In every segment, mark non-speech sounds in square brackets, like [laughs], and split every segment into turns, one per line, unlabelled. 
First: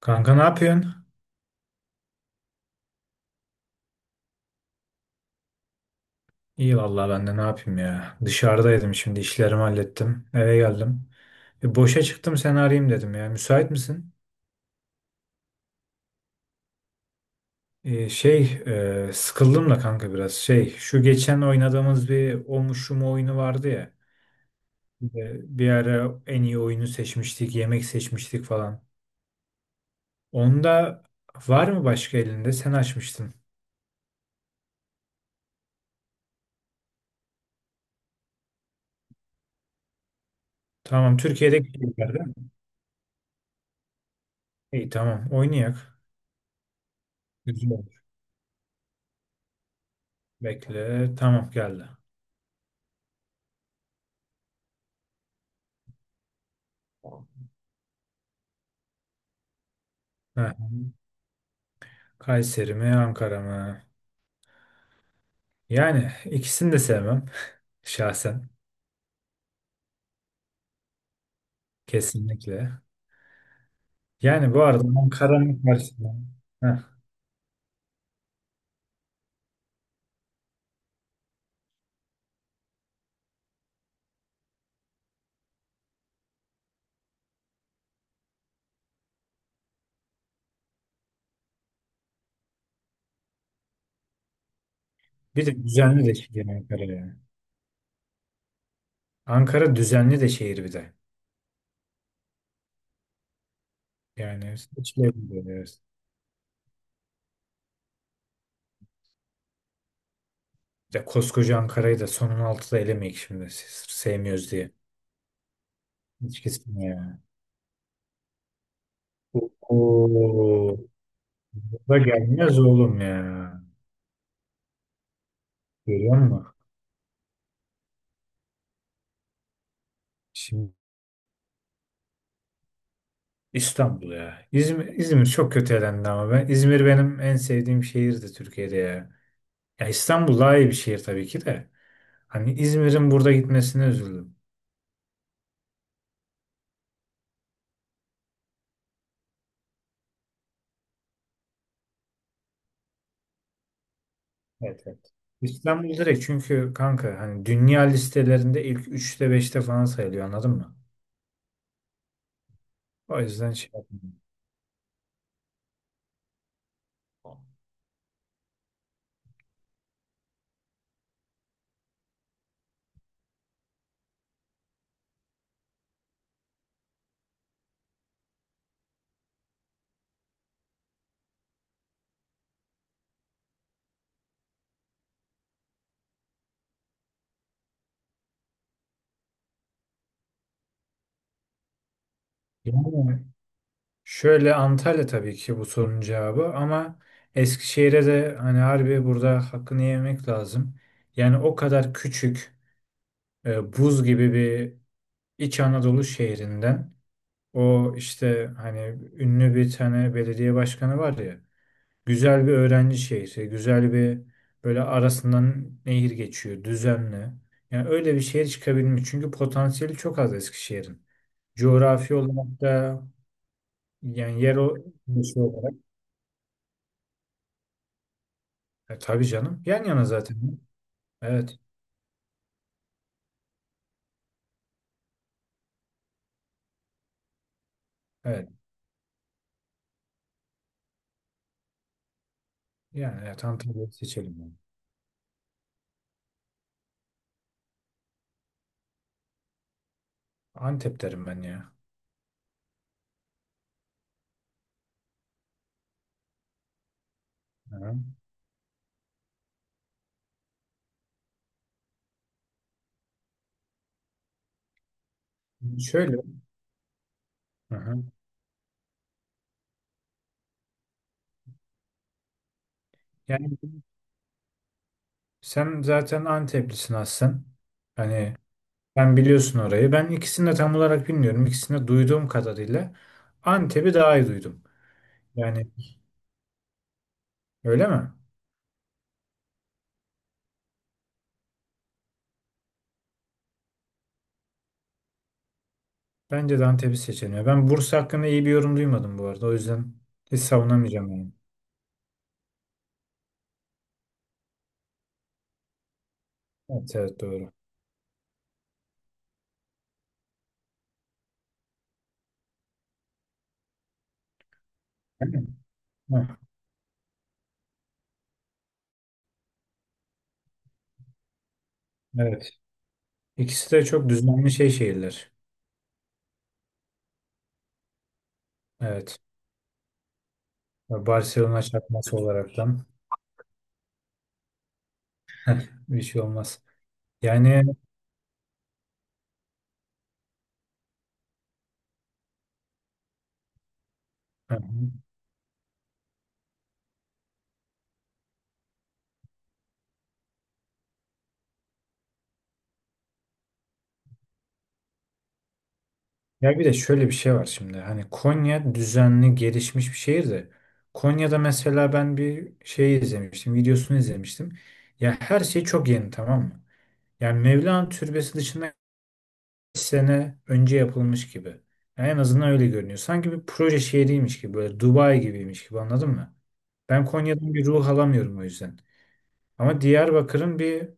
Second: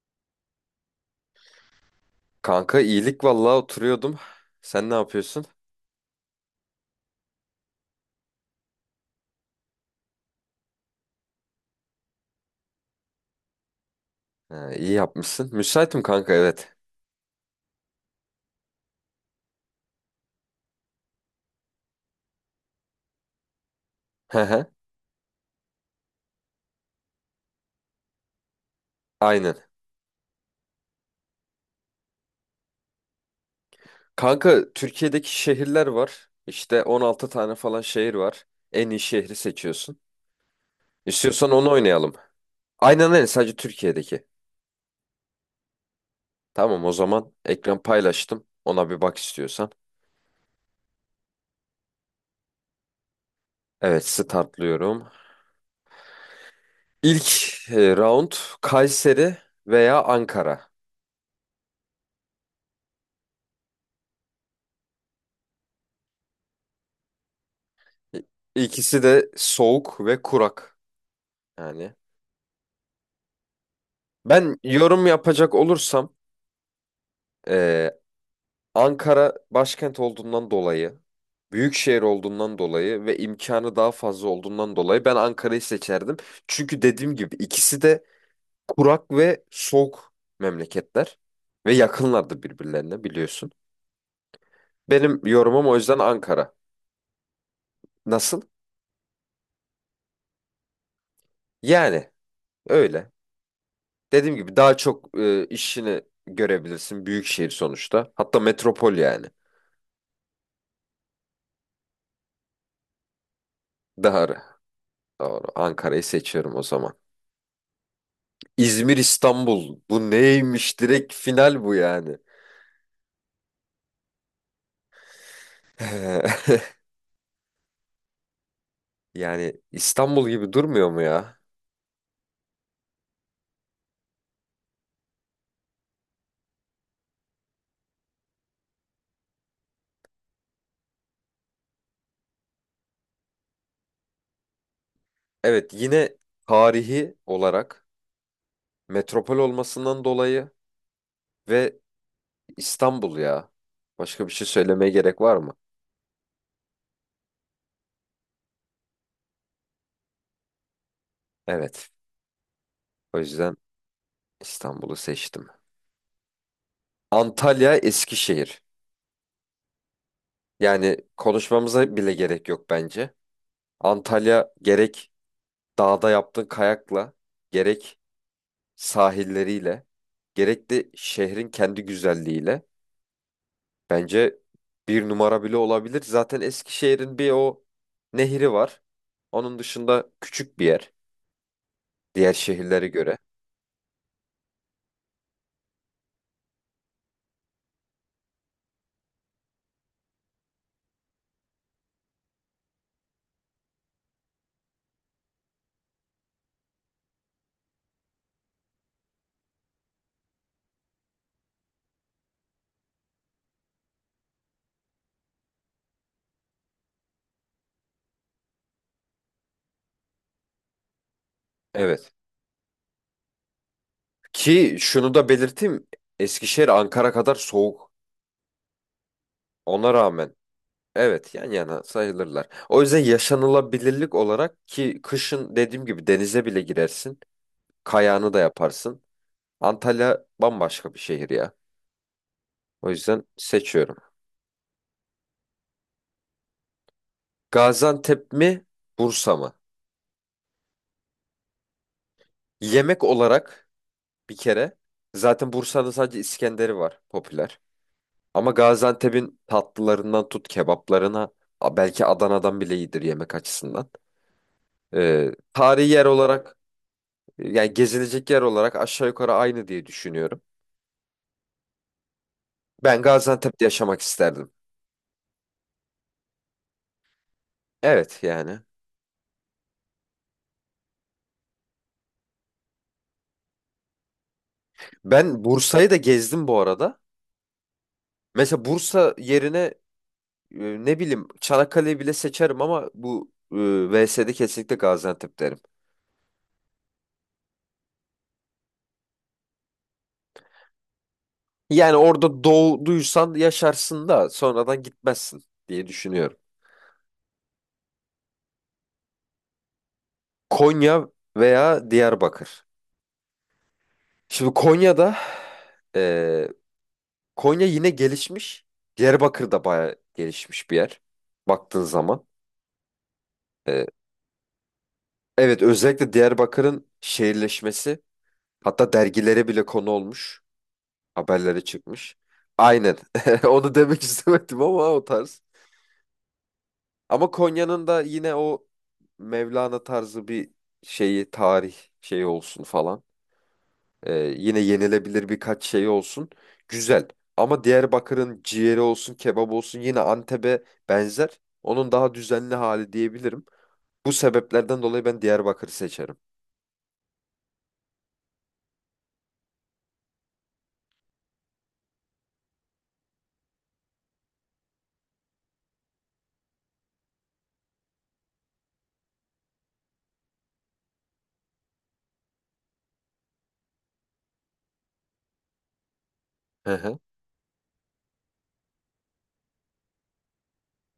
Kanka ne yapıyorsun?
Kanka iyilik vallahi oturuyordum. Sen ne yapıyorsun?
İyi vallahi ben de ne yapayım ya. Dışarıdaydım, şimdi işlerimi hallettim. Eve geldim. Boşa çıktım, seni arayayım dedim ya. Müsait misin?
Ha, iyi yapmışsın. Müsaitim kanka evet.
E, şey Sıkıldım da kanka biraz. Şu geçen oynadığımız bir o mu şu mu oyunu vardı ya.
Hı hı.
Bir ara en iyi oyunu seçmiştik. Yemek seçmiştik falan.
Aynen.
Onda var mı başka elinde? Sen açmıştın.
Kanka Türkiye'deki şehirler var. İşte 16 tane falan şehir var. En iyi şehri seçiyorsun.
Tamam,
İstiyorsan onu
Türkiye'deki
oynayalım.
şeyler değil mi?
Aynen öyle, sadece Türkiye'deki.
İyi, tamam, oynayak.
Tamam o zaman
Güzel,
ekran
olur.
paylaştım. Ona bir bak istiyorsan.
Bekle, tamam, geldi.
Evet, startlıyorum. İlk round Kayseri veya
Heh.
Ankara.
Kayseri mi, Ankara mı? Yani ikisini de sevmem
İ-
şahsen.
İkisi de soğuk ve kurak. Yani
Kesinlikle. Yani
ben
bu arada
yorum yapacak
Ankara'nın karşısında.
olursam
Heh,
eee, Ankara başkent olduğundan dolayı, büyük şehir olduğundan dolayı ve imkanı daha fazla olduğundan dolayı ben Ankara'yı seçerdim. Çünkü dediğim gibi ikisi de kurak ve soğuk memleketler ve yakınlardı birbirlerine, biliyorsun. Benim
bir de
yorumum o yüzden
düzenli de şehir
Ankara.
Ankara yani.
Nasıl?
Ankara düzenli de şehir bir de.
Yani öyle. Dediğim gibi
Yani
daha çok
seçilebilir, evet.
işini görebilirsin, büyük şehir sonuçta. Hatta metropol yani.
Ya koskoca Ankara'yı da sonun altıda elemeyik şimdi. Sırf
Doğru.
sevmiyoruz diye.
Doğru. Ankara'yı
Hiç
seçiyorum o
kesin
zaman.
ya.
İzmir, İstanbul.
Oo,
Bu neymiş? Direkt final bu
bu da
yani.
gelmez oğlum ya. Görüyor musun?
[laughs] Yani İstanbul gibi
Şimdi
durmuyor mu ya?
İstanbul ya. İzmir İzmir çok kötü elendi ama ben İzmir benim en sevdiğim şehirdi Türkiye'de ya. Ya İstanbul daha iyi bir şehir tabii ki de. Hani İzmir'in burada gitmesine üzüldüm.
Evet, yine tarihi olarak, metropol olmasından dolayı ve İstanbul ya. Başka bir şey
Evet,
söylemeye
evet.
gerek var mı?
İstanbul direkt çünkü kanka hani dünya listelerinde ilk üçte beşte falan sayılıyor, anladın mı?
Evet. O
O yüzden
yüzden
şey yapmadım.
İstanbul'u seçtim. Antalya, Eskişehir. Yani konuşmamıza bile gerek yok bence. Antalya gerek dağda yaptığın kayakla, gerek sahilleriyle, gerek de şehrin kendi güzelliğiyle bence bir numara bile olabilir. Zaten Eskişehir'in bir o nehri var. Onun dışında küçük bir yer diğer şehirlere göre.
Yani şöyle, Antalya tabii ki bu sorunun cevabı ama Eskişehir'e de hani harbi burada hakkını yemek lazım. Yani o kadar küçük, buz gibi bir İç Anadolu şehrinden o işte hani ünlü bir tane belediye başkanı var ya, güzel bir öğrenci şehri, güzel bir, böyle arasından nehir geçiyor düzenli. Yani öyle bir şehir çıkabilmiş çünkü potansiyeli çok az Eskişehir'in.
Evet.
Coğrafi olarak da yani yer
Ki
o
şunu da
şey olarak
belirteyim. Eskişehir Ankara kadar soğuk.
tabii canım, yan
Ona
yana
rağmen
zaten.
evet, yan
Evet.
yana sayılırlar. O yüzden yaşanılabilirlik olarak, ki kışın dediğim gibi denize bile girersin. Kayağını da
Evet.
yaparsın. Antalya bambaşka bir şehir ya. O
Yani
yüzden
evet, Antalya'yı
seçiyorum.
seçelim yani.
Gaziantep mi, Bursa mı?
Antep derim ben ya.
Yemek olarak bir kere zaten Bursa'nın sadece İskender'i var popüler.
Hı.
Ama Gaziantep'in tatlılarından tut kebaplarına, belki Adana'dan bile iyidir yemek açısından. Tarihi yer
Şöyle.
olarak yani
Hı hı.
gezilecek yer olarak aşağı yukarı aynı diye düşünüyorum. Ben
Yani,
Gaziantep'te yaşamak isterdim.
sen zaten Anteplisin aslen.
Evet
Hani
yani.
ben biliyorsun orayı. Ben ikisini de tam olarak bilmiyorum. İkisini de duyduğum kadarıyla Antep'i daha iyi duydum.
Ben
Yani
Bursa'yı da gezdim bu arada.
öyle mi?
Mesela Bursa yerine ne bileyim Çanakkale'yi bile seçerim, ama bu VS'de kesinlikle Gaziantep derim.
Bence de Antep'i seçeniyor. Ben Bursa hakkında iyi bir yorum duymadım bu arada. O yüzden hiç savunamayacağım yani.
Yani orada doğduysan yaşarsın da sonradan gitmezsin diye düşünüyorum.
Evet, evet, doğru.
Konya veya Diyarbakır. Şimdi Konya'da,
Değil mi? Heh,
e, Konya yine gelişmiş. Diyarbakır da bayağı gelişmiş bir yer baktığın zaman.
evet. İkisi de
E,
çok düzenli şey şehirler.
evet, özellikle Diyarbakır'ın şehirleşmesi hatta
Evet.
dergilere bile konu olmuş. Haberlere
Barcelona çakması
çıkmış.
olaraktan
Aynen. [laughs] Onu demek istemedim ama o tarz.
[laughs] bir şey olmaz.
Ama
Yani.
Konya'nın da yine o Mevlana tarzı bir şeyi, tarih şeyi olsun falan.
Hı
Yine
hı.
yenilebilir birkaç şey olsun. Güzel. Ama Diyarbakır'ın ciğeri olsun, kebap olsun yine Antep'e benzer. Onun daha düzenli hali diyebilirim. Bu sebeplerden dolayı ben Diyarbakır'ı seçerim.
Ya bir de şöyle bir şey var şimdi. Hani Konya düzenli gelişmiş bir şehir de Konya'da mesela ben bir şey izlemiştim, videosunu izlemiştim. Ya her şey çok yeni, tamam mı? Yani Mevlana Türbesi dışında kaç sene önce yapılmış gibi. Yani en azından öyle görünüyor. Sanki bir proje şehriymiş gibi, böyle Dubai gibiymiş gibi, anladın mı?
Hı hı.
Ben Konya'dan bir ruh alamıyorum o yüzden. Ama Diyarbakır'ın bir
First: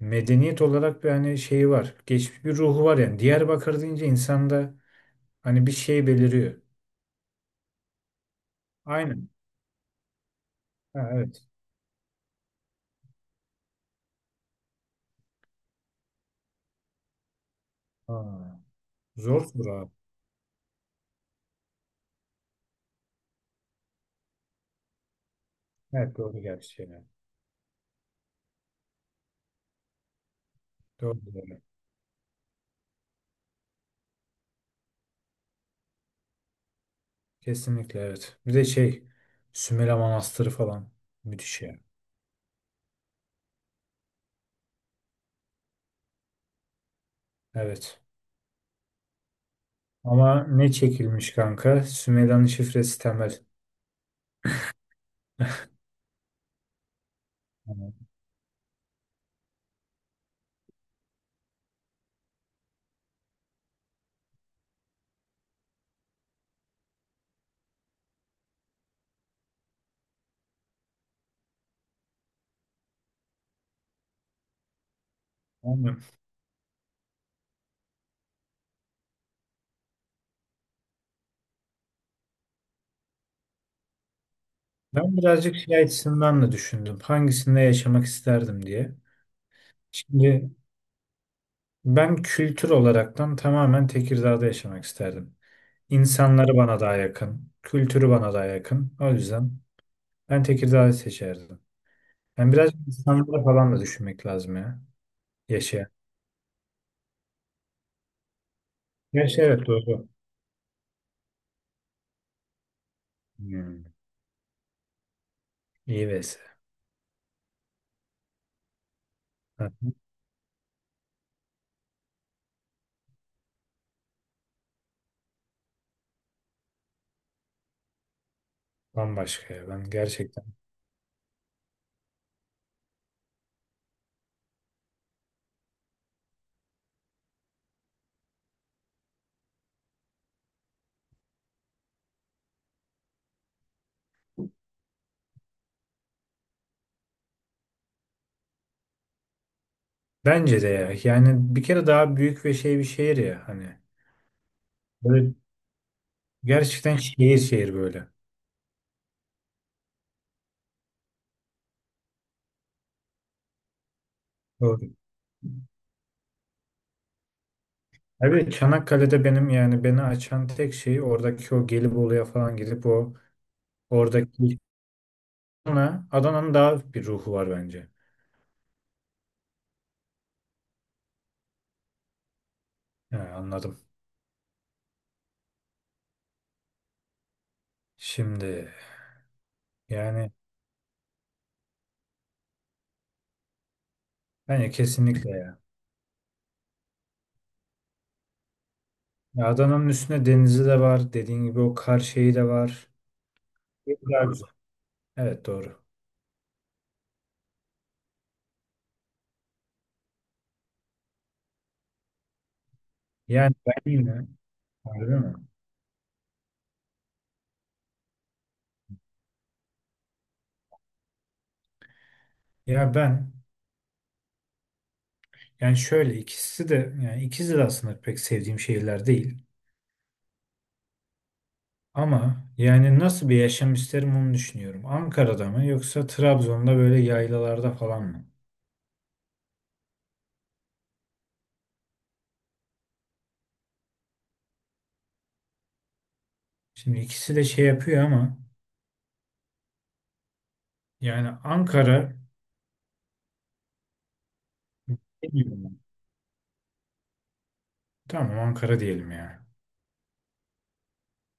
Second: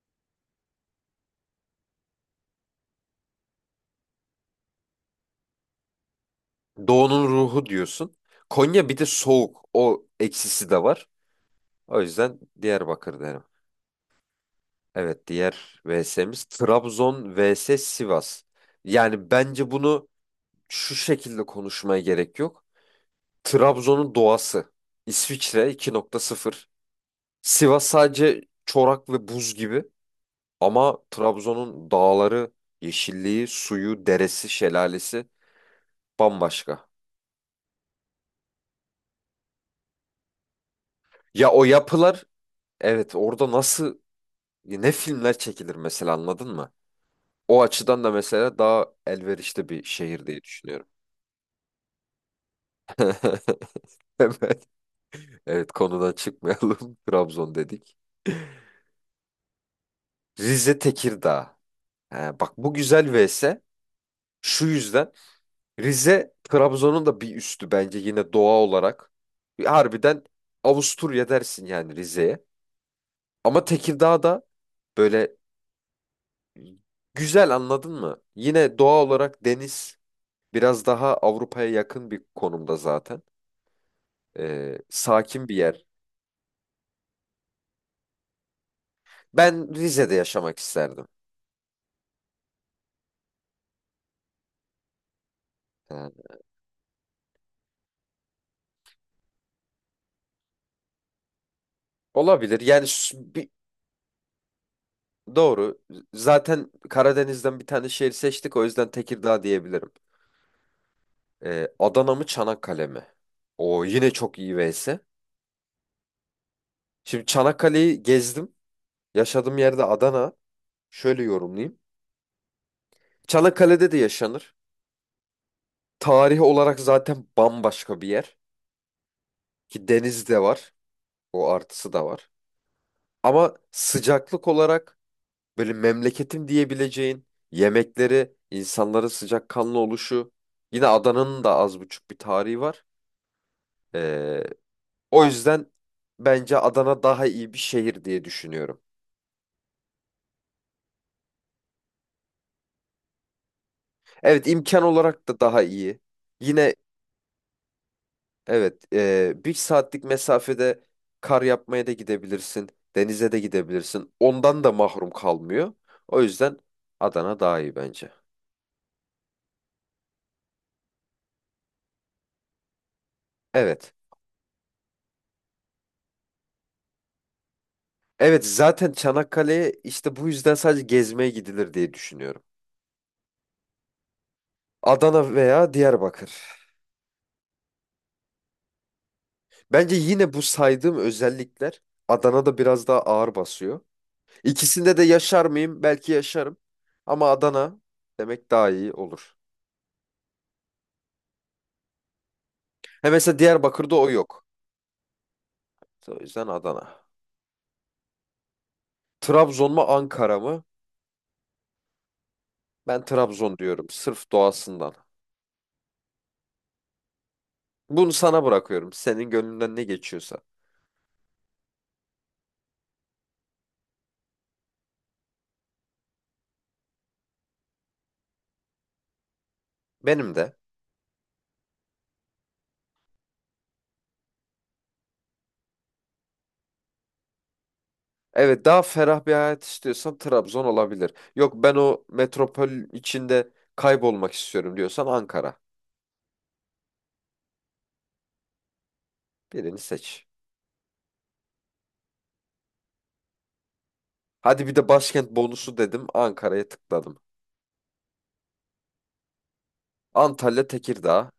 medeniyet olarak bir hani şeyi var. Geçmiş bir ruhu var yani. Diyarbakır deyince insanda hani bir şey beliriyor.
Doğu'nun ruhu diyorsun. Konya bir de
Aynen.
soğuk. O eksisi de
Ha,
var.
evet.
O yüzden Diyarbakır derim. Evet, diğer VS'miz Trabzon vs
Ha,
Sivas. Yani
zor
bence
soru abi.
bunu şu şekilde konuşmaya gerek yok. Trabzon'un doğası. İsviçre iki
Evet,
nokta
doğru
sıfır.
gerçi yani.
Sivas sadece çorak ve buz gibi, ama
Doğru, doğru.
Trabzon'un dağları, yeşilliği, suyu, deresi, şelalesi bambaşka.
Kesinlikle, evet. Bir de şey, Sümele Manastırı falan.
Ya
Müthiş
o
ya.
yapılar, evet, orada nasıl ne filmler çekilir mesela, anladın mı? O
Evet.
açıdan da mesela daha elverişli bir şehir diye
Ama ne
düşünüyorum.
çekilmiş kanka? Sümela'nın Şifresi Temel.
[laughs] Evet, konudan çıkmayalım. [laughs] Trabzon
Evet.
dedik. Rize, Tekirdağ. He, bak bu güzel vs. Şu yüzden Rize Trabzon'un da bir üstü bence yine doğa olarak. Harbiden Avusturya dersin yani Rize'ye. Ama Tekirdağ da böyle
Aynen.
güzel, anladın mı? Yine doğa olarak, deniz, biraz daha Avrupa'ya yakın bir konumda zaten.
Ben
Sakin bir
birazcık şey
yer.
açısından da düşündüm. Hangisinde yaşamak isterdim diye.
Ben Rize'de
Şimdi
yaşamak isterdim.
ben kültür olaraktan tamamen Tekirdağ'da yaşamak isterdim.
Yani
İnsanları bana daha yakın. Kültürü bana daha yakın. O yüzden ben Tekirdağ'ı seçerdim. Yani
olabilir.
biraz
Yani
insanlara
bir.
falan da düşünmek lazım ya.
Doğru.
Yaşayan.
Zaten Karadeniz'den bir tane şehir seçtik. O yüzden Tekirdağ
Gerçi evet,
diyebilirim.
doğru.
Adana mı Çanakkale mi? O
Hmm.
yine çok iyi vs.
İyi vs.
Şimdi Çanakkale'yi gezdim. Yaşadığım
Ha,
yerde Adana. Şöyle yorumlayayım. Çanakkale'de de yaşanır. Tarihi olarak zaten bambaşka bir yer.
bambaşka ya
Ki
ben
deniz de
gerçekten.
var. O artısı da var. Ama sıcaklık olarak böyle memleketim diyebileceğin yemekleri, insanların sıcakkanlı oluşu. Yine Adana'nın da az buçuk bir tarihi var. Ee, o yüzden bence Adana daha iyi bir şehir diye düşünüyorum.
Bence de ya. Yani bir kere daha büyük ve şey bir şehir ya hani.
Evet, imkan olarak
Böyle
da daha iyi. Yine
gerçekten şehir şehir böyle.
evet, bir saatlik mesafede kar yapmaya da gidebilirsin. Denize de gidebilirsin. Ondan da
Doğru.
mahrum kalmıyor. O yüzden Adana daha iyi bence.
Abi Çanakkale'de benim yani beni açan tek şey oradaki o Gelibolu'ya falan gidip o
Evet.
oradaki Adana'nın daha bir ruhu var bence.
Evet, zaten Çanakkale'ye işte bu yüzden sadece gezmeye gidilir diye düşünüyorum.
He, anladım.
Adana veya Diyarbakır.
Şimdi
Bence
yani
yine bu saydığım özellikler Adana'da biraz daha ağır basıyor.
bence
İkisinde de
kesinlikle
yaşar
ya.
mıyım? Belki yaşarım. Ama Adana demek daha iyi olur.
Ya Adana'nın üstünde denizi de var. Dediğin gibi o kar şeyi de var.
He, mesela Diyarbakır'da o
Güzel,
yok.
güzel. Evet, doğru.
O yüzden Adana. Trabzon mu Ankara mı? Ben
Yani
Trabzon diyorum
ben yine,
sırf doğasından.
harbi mi?
Bunu sana bırakıyorum. Senin gönlünden ne geçiyorsa.
Ya ben yani şöyle, ikisi de yani ikisi de aslında pek sevdiğim şehirler değil.
Benim de.
Ama yani nasıl bir yaşam isterim onu düşünüyorum. Ankara'da mı yoksa Trabzon'da böyle yaylalarda falan mı?
Evet, daha ferah bir hayat istiyorsan Trabzon olabilir. Yok, ben o metropol içinde kaybolmak istiyorum diyorsan Ankara.
Şimdi ikisi de şey yapıyor ama
Birini seç.
yani Ankara,
Hadi bir de başkent bonusu
bilmiyorum.
dedim, Ankara'ya tıkladım.
Tamam Ankara diyelim ya.
Antalya, Tekirdağ.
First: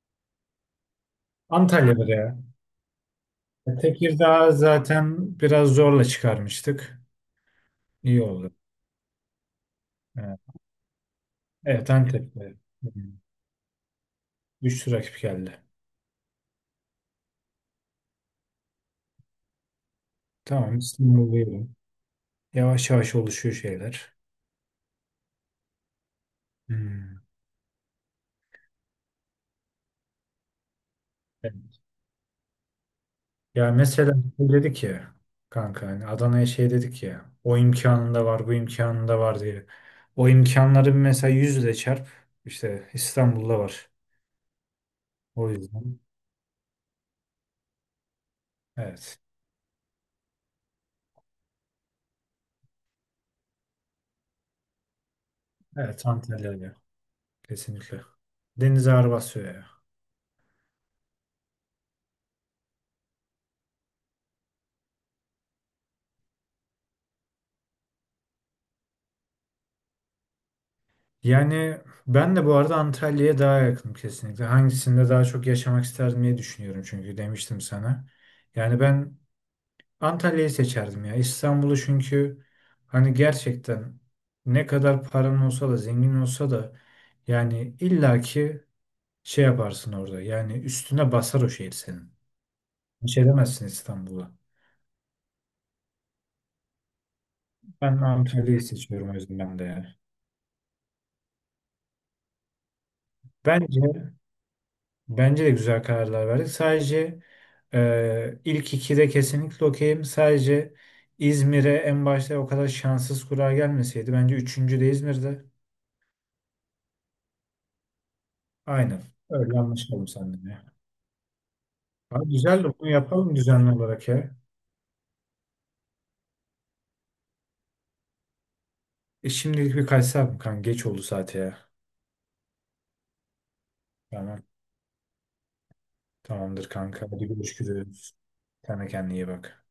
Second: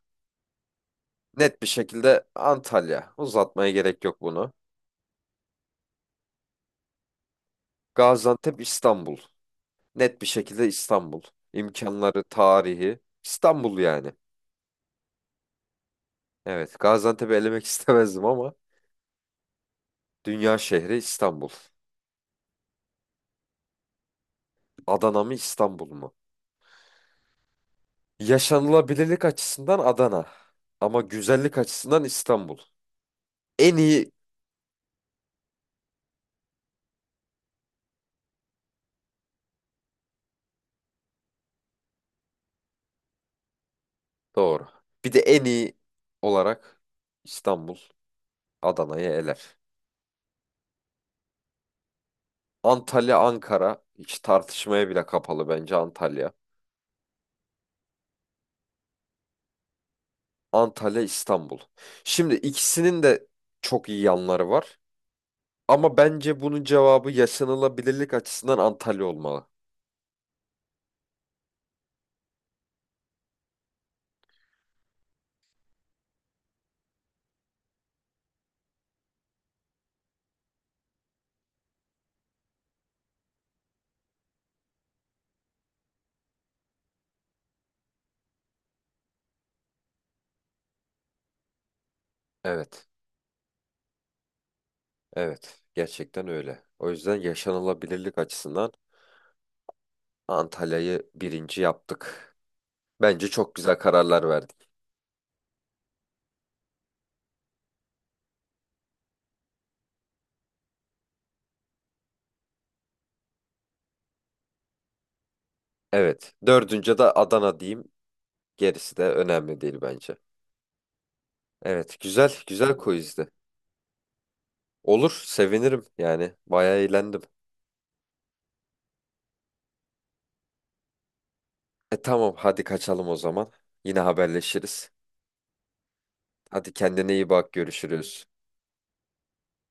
Net bir
Antalya'da
şekilde
ya.
Antalya. Uzatmaya gerek yok bunu.
Tekirdağ zaten biraz zorla çıkarmıştık. İyi oldu.
Gaziantep, İstanbul. Net bir
Evet,
şekilde İstanbul.
evet,
İmkanları,
Antep'te.
tarihi.
Hmm.
İstanbul yani.
Güçlü rakip geldi.
Evet, Gaziantep'i elemek [laughs] istemezdim ama dünya
Tamam
şehri İstanbul.
İstanbul'dayım. Yavaş yavaş oluşuyor şeyler.
Adana mı İstanbul mu?
Hmm.
Yaşanılabilirlik açısından Adana. Ama güzellik
Evet.
açısından İstanbul.
Ya
En iyi.
mesela şey dedik ya kanka hani Adana'ya şey dedik ya, o imkanında var bu imkanında var diye. O imkanları bir mesela yüzle çarp, işte İstanbul'da var.
Doğru. Bir de en
O
iyi
yüzden
olarak İstanbul Adana'yı
evet.
eler. Antalya, Ankara, hiç tartışmaya bile kapalı bence
Evet,
Antalya.
Antalya'ya kesinlikle. Deniz ağır basıyor ya.
Antalya, İstanbul. Şimdi ikisinin de çok iyi yanları var. Ama bence bunun cevabı yaşanılabilirlik açısından Antalya olmalı.
Yani ben de bu arada Antalya'ya daha yakınım kesinlikle. Hangisinde daha çok yaşamak isterdim diye düşünüyorum çünkü demiştim sana. Yani ben Antalya'yı seçerdim ya. İstanbul'u çünkü hani gerçekten ne kadar paran olsa da, zengin olsa da yani illaki şey yaparsın orada. Yani üstüne basar o şehir senin.
Evet,
Hiç edemezsin İstanbul'a.
evet. Gerçekten öyle. O yüzden
Ben
yaşanılabilirlik
Antalya'yı
açısından
seçiyorum o yüzden ben de yani.
Antalya'yı birinci yaptık. Bence çok güzel
Bence,
kararlar verdik.
bence de güzel kararlar verdik. Sadece ilk ikide kesinlikle okeyim. Sadece İzmir'e en başta o kadar şanssız kura gelmeseydi. Bence üçüncü de İzmir'de.
Evet, dördüncü de Adana diyeyim. Gerisi
Aynen.
de
Öyle
önemli değil
anlaşalım
bence.
seninle.
Evet,
Abi
güzel,
güzel, de
güzel
bunu
quizdi.
yapalım düzenli olarak ya.
Olur, sevinirim yani. Bayağı eğlendim.
Şimdilik bir kaçsam kanka. Geç oldu saate ya.
E tamam, hadi kaçalım o zaman. Yine
Tamam.
haberleşiriz.
Tamamdır
Hadi
kanka.
kendine
Hadi
iyi bak,
görüşürüz.
görüşürüz.
Sen de kendine iyi bak.